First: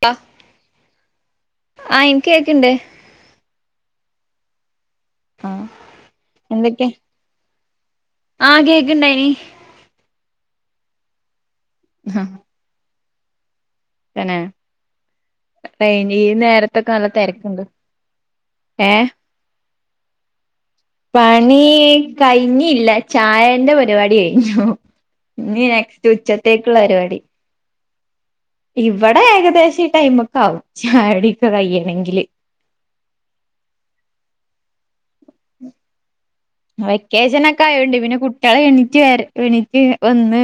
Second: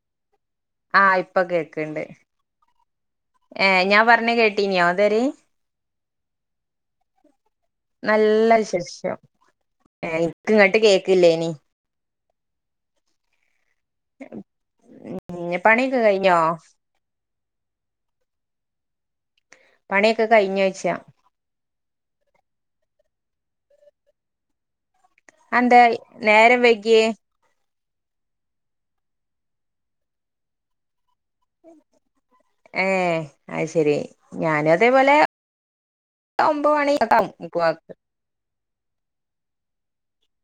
ട്ട ആ ഇപ്പൊ കേക്കണ്ട് ഏ ഞാൻ പറ ഞ്ഞ കേട്ടീ ഞാൻ ആ എന്തൊക്കെ ആ നല്ല കേക്കണ്ടായിനി ങ്ങോട്ട് കേക്കില്ലേനീ ങ്ഹ അനെ പിന്നെ പണിയൊക്കെ എനീ ഈ കഴിഞ്ഞോ നേരത്തെ കാലത്ത് തെര ണ്ട് ഏ പണിയൊക്കെ കഴിഞ്ഞോ പണിയെ കഴിഞ്ഞ് ഇല്ല ചായന്റെ പരിപാടി കഴിഞ്ഞു നീ അതെന്താ നെക്സ്റ്റ് നേരം ഉച്ചത്തേക്കുള്ള വൈകിയേ പരിപാടി. ഇവടെ ഏകദേശം ഈ ടൈമൊക്കെ ആകും ചായകുടി ഏ അയ്ശരി ഞാനും അതേപോലെ ഒമ്പത് മണി ഒക്കെ ആവും വെക്കേഷനൊക്കെ ആയൊണ്ട് മിക്കവാറും പിന്നെ കുട്ടികള് എണീറ്റ് വര് എണീറ്റ് വന്ന്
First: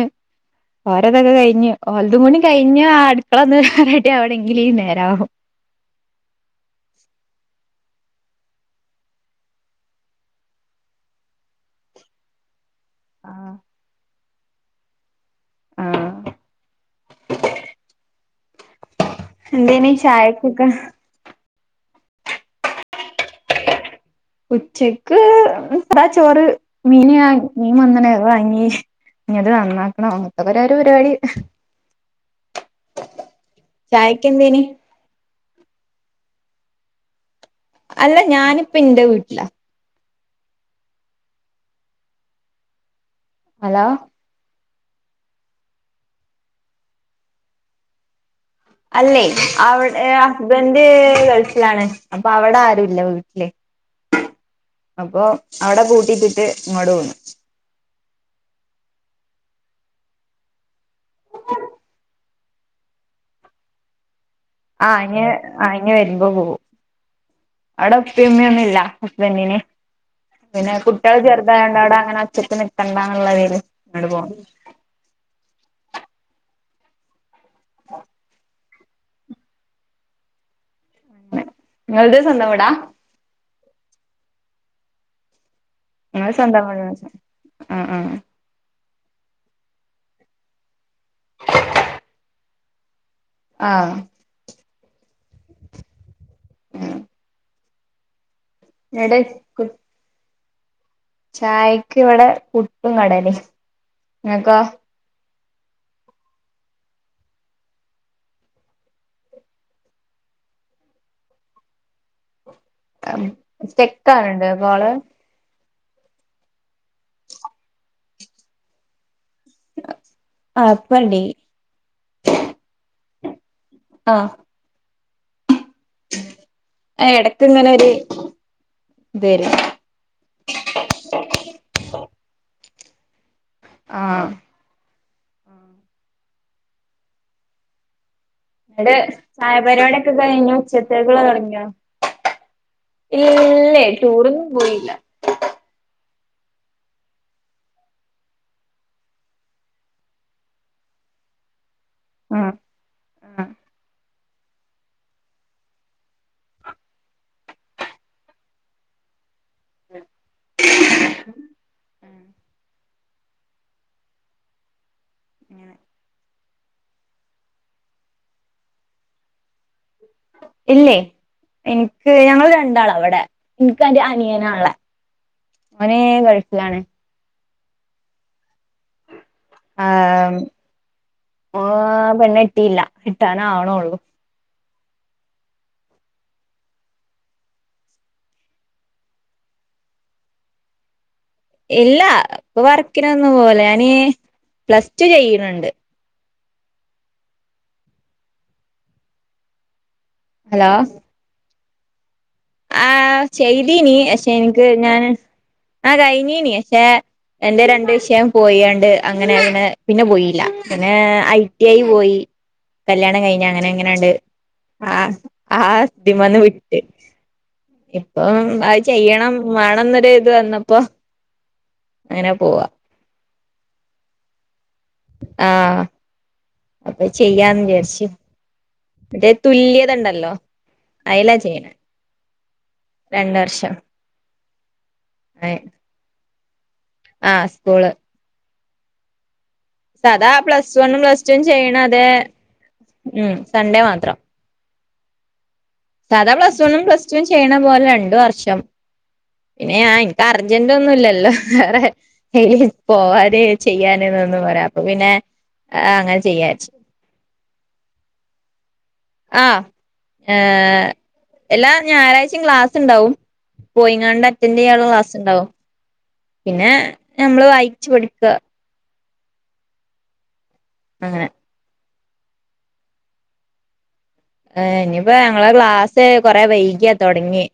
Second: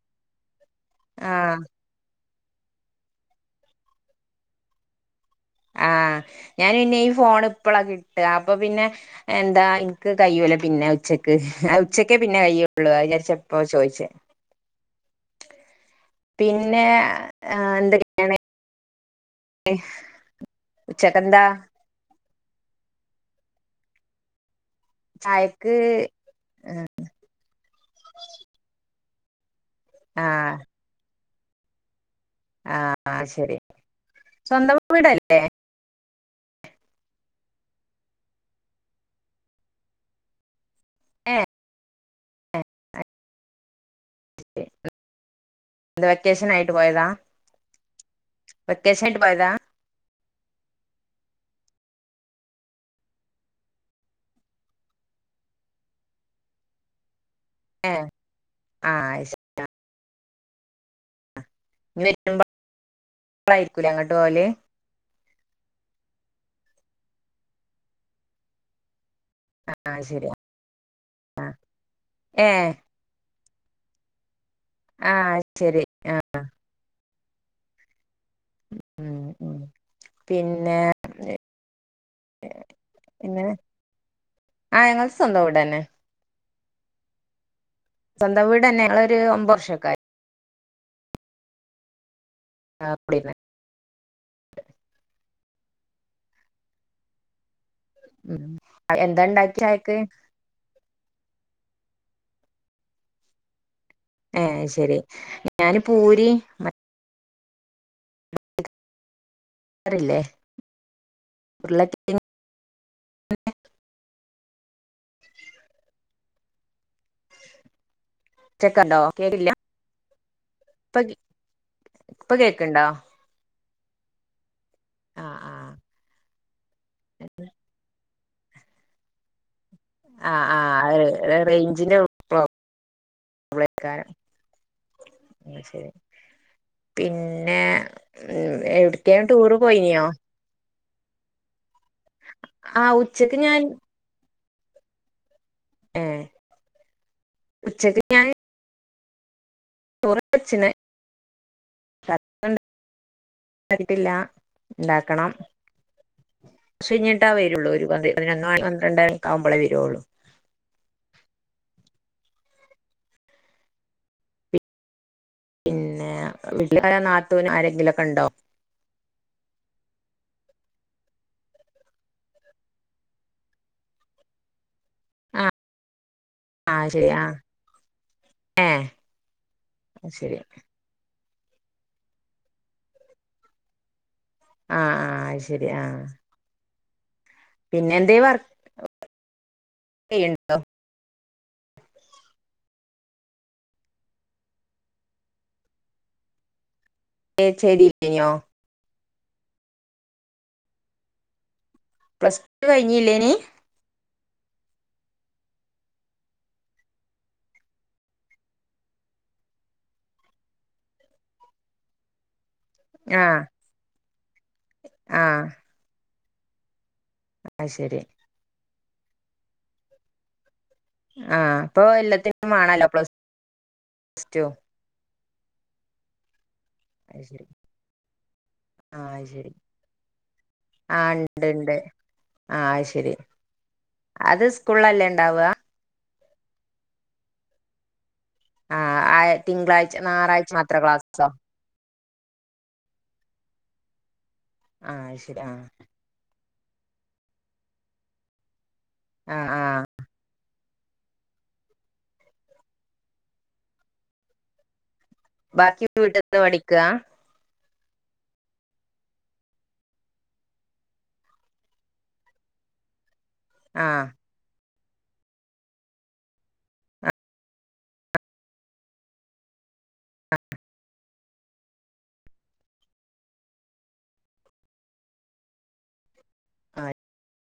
ഓരതൊക്കെ ആഹ് കയ്ഞ്ഞ് ഓൽതും കൂടി കഴിഞ്ഞാ അടുക്കളൊന്ന് റെഡി ആവണെങ്ങില് ഈ നേരാവും ആ ഞാനിനി ഈ ഫോണ് പ്പളാ കിട്ട അപ്പൊ പിന്നെ എന്താ ഇൻക്ക് കയ്യൂല പിന്നെ ഉച്ചക്ക് ഉച്ചക്കേ പിന്നെ കയ്യൊ‌ ള്ളൂ ആ അയ്ജാര്ച്ച പ്പോ ചോയ്ച്ചേ ആ പിന്നെ അ എന്തേനി [unintelligible] ചായക്കൊക്കെ ഉച്ചയ്ക്കെന്താ ഉച്ചക്ക് ചായക്ക് ആ ചോറ് മീന് ഞാ മീൻ വന്ന്ണ് അത് വാങ്ങീ ത് നന്നാക്കണം ആഹ് ട്ടപരുരോപരുപാടി [unintelligible] ആ ആ ശരി ചായക്ക് എന്തേനി സ്വന്തം വീടല്ലേ അല്ല ഞാനിപ്പ ന്റെ വീട്ട്ലാ ഏഹ് ഹലോ വെക്കേഷനായിട്ട് പോയതാ വെക്കേഷൻ ആയിട്ട് അല്ലെയ് പോയതാ അവ്ടെ സ്ബന്റ് ഗൾഫിലാണ് അപ്പൊ അവടെ ആരുല്ല വീട്ടില് അപ്പൊ അവടെ പൂട്ടിട്ടിട്ട് ഇങ്ങോട്ട് പോന്നു ഏ ആ അശരി ളായിരിക്കും ലെ അങ്ങോട്ട് പോകല് ആ ഇഞ്ഞ് ഇഞ്ഞ് വരുമ്പോ പോകും അവിടെ ഉപ്പിം ഉമ്യൊന്നുംല്ല ഹസ്ബന്റ്ന് ആഹ് ശരി പിന്നെ കുട്ട്യാള് ആഹ് ചെർതായോണ്ട് അവുടെങ്ങനെ അട്ച്ച്ട്ട് ഏഹ് നില്ക്കണ്ടന്നുള്ളതിൽ അങ്ങട്ട് പോവും ആ ശരി ആ ആ- ഉം ഉം പിന്നെ നിങ്ങൾത് സ്വന്തം വീടാ പിന്നെ ആ ഞങ്ങൾത് സ്വന്തം വീടെന്നെ ങ്ങള് സ്വന്തം വീടാ സ്വന്തം വീട് തന്നെങ്ങള് ര് ഒമ്പൊർഷൊക്കായി ആ [unintelligible] ആ ഉം ഉം ഇവിടെ എന്താണ്ടാക്കി ചായക്ക് ചായക്ക് ഇവിടെ പുട്ടും കടലിം ഇങ്ങക്കോ ആയ് ശരി ഞാന് പൂരിം ഉരുളകെയ്ങ് [unintelligible] സ്റ്റക്ക് ആക്ണ്‌ണ്ടോകോള് സ്റ്റേക്കുണ്ടോ? കേക്കില്ല ആഹ് ഇപ്പ ഇപ്പണ്ടീ ഇപ്പൊ കേക്ക്‌ണ്ടോ ആ ആഹ് ആഹ് ആ എടക്ക്‌ ങ്ങനെൊര് ബെരും ആ ആ് റെയ്ഞ്ചിന്റെ പ്രോബ് ആഹ് ഉ ശരി പിന്നെ ഉം ഇടെ എവിട്ക്കേലും ടൂറ് പോയിനിയോ ചായപരിപാടിഒക്കെ കഴിഞ്ഞു ഉച്ച ഉച്ചക്കുള്ള തൊടങ്ങിയോ? ആഹ് ഉച്ചക്ക് ഞാൻ ഇല്ലേ ടൂറിനൊ പോയില്ല ഏ ഉച്ചക്ക് ഞാന് ചോറൊക്കെ വെച്ച്ണ് ആഹ് [unintelligible] ആഹ് ഉണ്ടാക്കണം കുറച്ചു കഞ്ഞിട്ടാ വരുള്ളൂ ഒരു പതിനൊന്നു മണി പന്ത്രണ്ടര ആവുമ്പോളേ വരുവുള്ളൂ അങ്ങനെ പിന്നെ വീട്ടിൽ നാത്തനും ആരെങ്കിലുംക്കെ ഉണ്ടോ ഇല്ലേ എനിക്ക് ഞങ്ങൾ രണ്ടാള അവിടെ എനിക്ക് അനിയന ഉള്ളത് ആ ശരിയാ ങേ ആ ശരിയ ആഹ് ആ പെണ് കെട്ടിയില്ല കെട്ടാന് ആവണള്ളൂ ആ ആ ശരി ആ പിന്നെ എന്ത വർക്ക് ചെയ്യണ്ടോ ഇല്ല ഇപ്പൊ വർക്കിന് ഒന്നും പോല ഞാന് plus two ചെയ്യണണ്ട് [unintelligible] hello plus two ആ കഴിഞ്ഞല്ലേനി ചെയ്തീനി പക്ഷെ എനിക്ക് ഞാന് ആ കഴിഞ്ഞീനി പക്ഷെ എറെ രണ്ട് വിഷയം പോയണ്ട് അങ്ങനെ അങ്ങനെ പിന്നെ പോയില്ല പിന്നെ ഐ ടി ഐ പോയി കല്യാണം ആഹ് കഴിഞ്ഞ അങ്ങനെ എങ്ങനെണ്ട് ആ ആഹ് ആ ദിമന്ന് വിട്ട് അത് ശരി ഇപ്പം [unintelligible] ചെയ്യണം വേണംന്നൊ ഒരു ഇത് വന്ന ആ പ്പൊ എല്ലത്തിനും വേണല്ലോ പ്ലസ് സ്റ്റോ ആഹ് അപ്പൊ അത് ശരി ചെയ്യാന്ന് വിചാരിച്ചു ആഹ് അത് മറ്റേ ശരി തുല്യത ണ്ടല്ലോ ആഹ് അയലാ ഇണ്ട് ചെയ്യണ ഇണ്ട് ആഹ് അത് ശരി രണ്ട വർഷം അത് സ്കൂളിലല്ലേ ഉണ്ടാവുക ആ ആ സ്കൂള് ആ ആയെ സദാ പ്ലസ് വണ്ണും പ്ലസ് ടും ചെയ്യണ [unintelligible] ഉ സൺഡേ മാത്രം ആശരി ആ സാധാ പ്ലസ് വണ്ണും പ്ലസ് ടൂ ചെയ്യണ പോലെ രണ്ട് വർഷം ആഹ് ഇന്നെ ആഹ് [unintelligible] ആർജന്റു ഒന്നുംല്ലല്ലോ വേറെ പോവാനെ ചെയ്യാന എന്നൊന്നും പരാ അപ്പൊ പിന്നെ ബാക്കി വീട്ടിൽന്ന് പഠിക്കാ ആഹ് ഏ എല്ലാ ഞായറാഴ്ചയും ക്ലാസ് ണ്ടാവും ആഹ് പോയിങ്ങാണ്ട് അറ്റൻ [unintelligible] ക്ലാസ് ഉണ്ടാവും പിന്നെ നമ്മള് വായിച്ചു പടിക്ക അങ്ങനെ എ ഇനിയിപ്പോ ഞങ്ങള ഗ്ളാസ് കൊറെ വൈകിയാ ആഹ് തൊടങ്ങിയെ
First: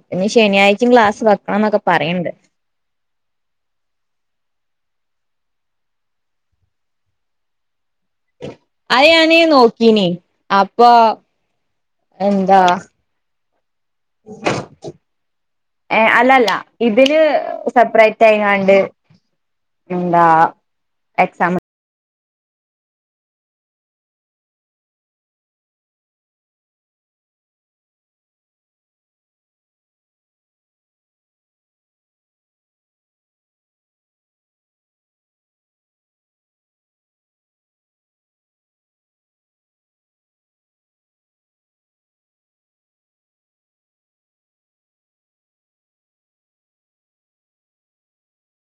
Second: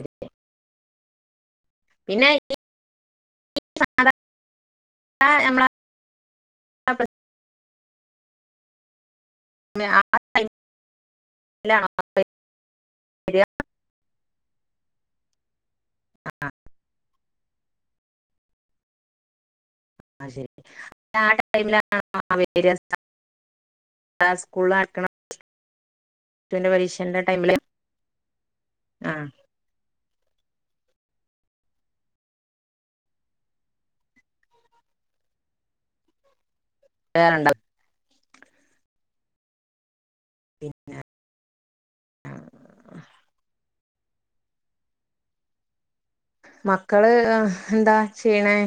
ശരി പിന്നെ ശനിയാഴ് ചിം ഗ്ലാസ് വ മാന്നൊക്കെ പിന്നെ പറയണ്ട് ഈ സാധാരണ [inaudible] അയ് ഞാൻ നീ ആ നോക്കീനി അപ്പൊ ടൈമിലാണോ എന്താ വരിക ഏ അല്ലല്ല ഇതിന് സെപ്പറേറ്റ് തേങ്ങാണ്ട് [unintelligible] [unintelligible] സ്കൂള ആക്കണം പന്റെ പരീക്ഷന്റെ ടൈമില് ആ വേറെണ്ട പിന്നെ ആഹ് മക്കള് എന്താ ചെയ്യണേ